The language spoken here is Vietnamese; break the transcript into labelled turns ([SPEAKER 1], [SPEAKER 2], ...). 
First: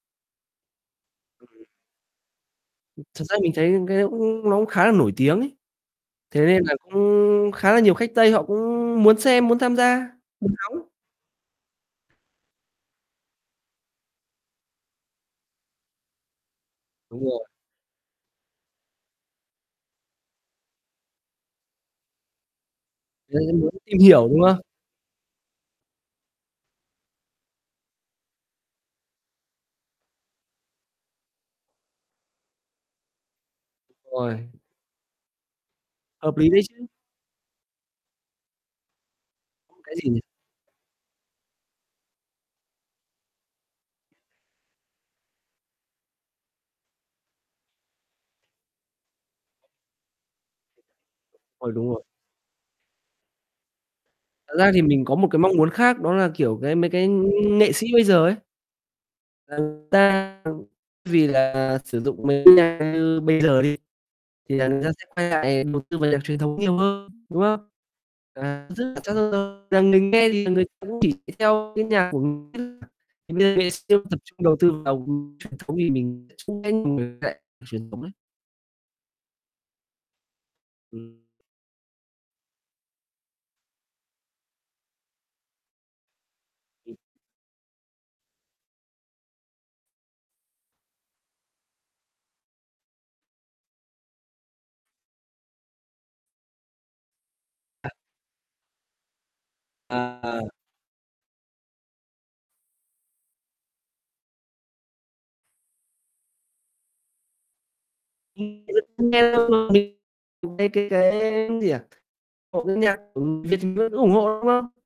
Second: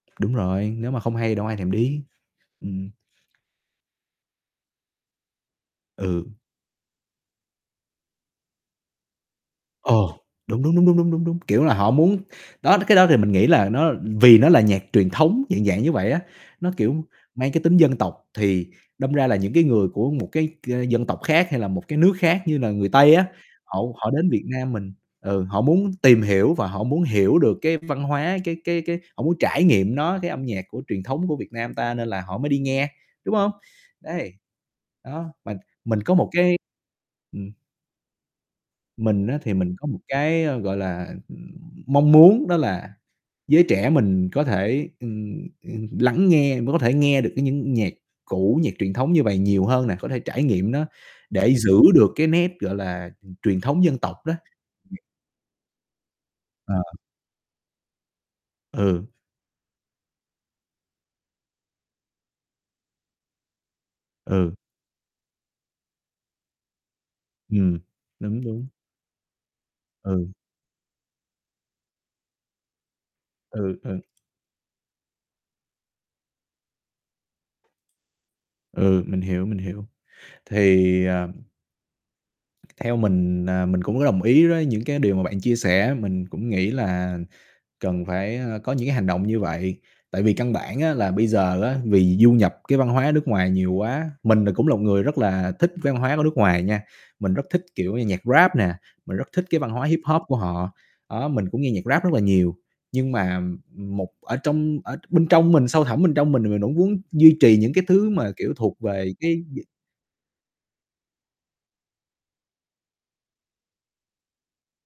[SPEAKER 1] Đúng rồi, nếu mà không hay thì đâu có ai
[SPEAKER 2] Ừm.
[SPEAKER 1] thèm đi. Ừm.
[SPEAKER 2] [unintelligible] Thật ra mình thấy những cái đấy cũng nó cũng khá là nổi tiếng ấy.
[SPEAKER 1] Ừ.
[SPEAKER 2] Thế nên là cũng khá là nhiều khách Tây họ cũng muốn xem, muốn tham gia,
[SPEAKER 1] Ồ,
[SPEAKER 2] muốn
[SPEAKER 1] đúng, đúng, đúng,
[SPEAKER 2] đóng.
[SPEAKER 1] đúng, đúng, đúng, đúng, kiểu là, họ muốn đó, cái đó thì mình nghĩ là nó vì nó là nhạc truyền thống dạng, dạng như vậy á, nó, kiểu,
[SPEAKER 2] Đúng rồi.
[SPEAKER 1] mang cái tính dân tộc thì đâm ra là những cái người của một cái, ơ, dân tộc khác hay là một cái nước khác như là người Tây á,
[SPEAKER 2] [unintelligible] muốn
[SPEAKER 1] hậu
[SPEAKER 2] tìm
[SPEAKER 1] họ
[SPEAKER 2] hiểu,
[SPEAKER 1] đến
[SPEAKER 2] đúng
[SPEAKER 1] Việt
[SPEAKER 2] không?
[SPEAKER 1] Nam mình ừ, họ muốn tìm hiểu và họ muốn hiểu được cái văn hóa, cái cái cái họ muốn trải nghiệm nó, cái âm nhạc của truyền thống của Việt Nam ta nên là họ mới đi nghe, đúng hông? Đấy,
[SPEAKER 2] [unintelligible]
[SPEAKER 1] đó, mà mình có một
[SPEAKER 2] Hợp lý
[SPEAKER 1] cái
[SPEAKER 2] đấy chứ.
[SPEAKER 1] ừm. Mình á thì mình có
[SPEAKER 2] Cái
[SPEAKER 1] một
[SPEAKER 2] gì nhỉ?
[SPEAKER 1] cái, ơ, gọi là, mong muốn đó là giới trẻ mình có thể, ừm, ừm, lắng nghe, mới có thể nghe được cái những nhạc cũ, nhạc truyền thống như vầy nhiều hơn nè, có thể trải nghiệm nó để
[SPEAKER 2] Rồi,
[SPEAKER 1] giữ
[SPEAKER 2] đúng rồi.
[SPEAKER 1] được cái nét, gọi là, ừm, truyền thống dân tộc đó.
[SPEAKER 2] Thật ra thì mình có một cái mong muốn khác đó là, kiểu, cái
[SPEAKER 1] À.
[SPEAKER 2] mấy cái nghệ sĩ bây giờ ấy
[SPEAKER 1] Ừ.
[SPEAKER 2] là người ta, ừm, vì là sử dụng mấy cái nhạc như bây giờ đi
[SPEAKER 1] Ừ.
[SPEAKER 2] thì là người ta sẽ quay lại đầu tư vào nhạc truyền thống nhiều hơn, đúng không?
[SPEAKER 1] Ừm, đúng, đúng.
[SPEAKER 2] [unintelligible] Rằng mình nghe
[SPEAKER 1] Ừ.
[SPEAKER 2] thì người ta cũng chỉ theo cái nhạc
[SPEAKER 1] Ừ, ừ.
[SPEAKER 2] [unintelligible] tập trung đầu tư vào, ưm, truyền thống thì mình [unintelligible] truyền thống ấy.
[SPEAKER 1] Ừ, mình hiểu, mình hiểu. Thì,
[SPEAKER 2] Ừm.
[SPEAKER 1] à Theo mình, à, mình cũng có đồng ý đối những cái điều mà bạn chia sẻ, mình cũng nghĩ
[SPEAKER 2] [unintelligible]
[SPEAKER 1] là cần phải, a, có những cái hành động như vậy, tại vì căn bản á là bây giờ á vì du nhập cái văn hóa nước ngoài nhiều quá. Mình là cũng là một người rất là thích văn hóa của nước ngoài nha, mình rất thích,
[SPEAKER 2] [unintelligible]
[SPEAKER 1] kiểu như, nhạc Rap nè, mình rất thích cái văn hóa Hip-hop của
[SPEAKER 2] À.
[SPEAKER 1] họ, đó, mình cũng nghe nhạc Rap rất là nhiều. Nhưng mà, ừm, một ở trong ở bên trong mình, sâu thẳm bên trong mình thì mình cũng muốn duy trì những cái thứ mà, kiểu,
[SPEAKER 2] Mình
[SPEAKER 1] thuộc
[SPEAKER 2] [unintelligible] thấy
[SPEAKER 1] về cái d
[SPEAKER 2] cái cái cái gì nhỉ? [unintelligible] nhạc Việt vẫn ủng hộ, đúng không?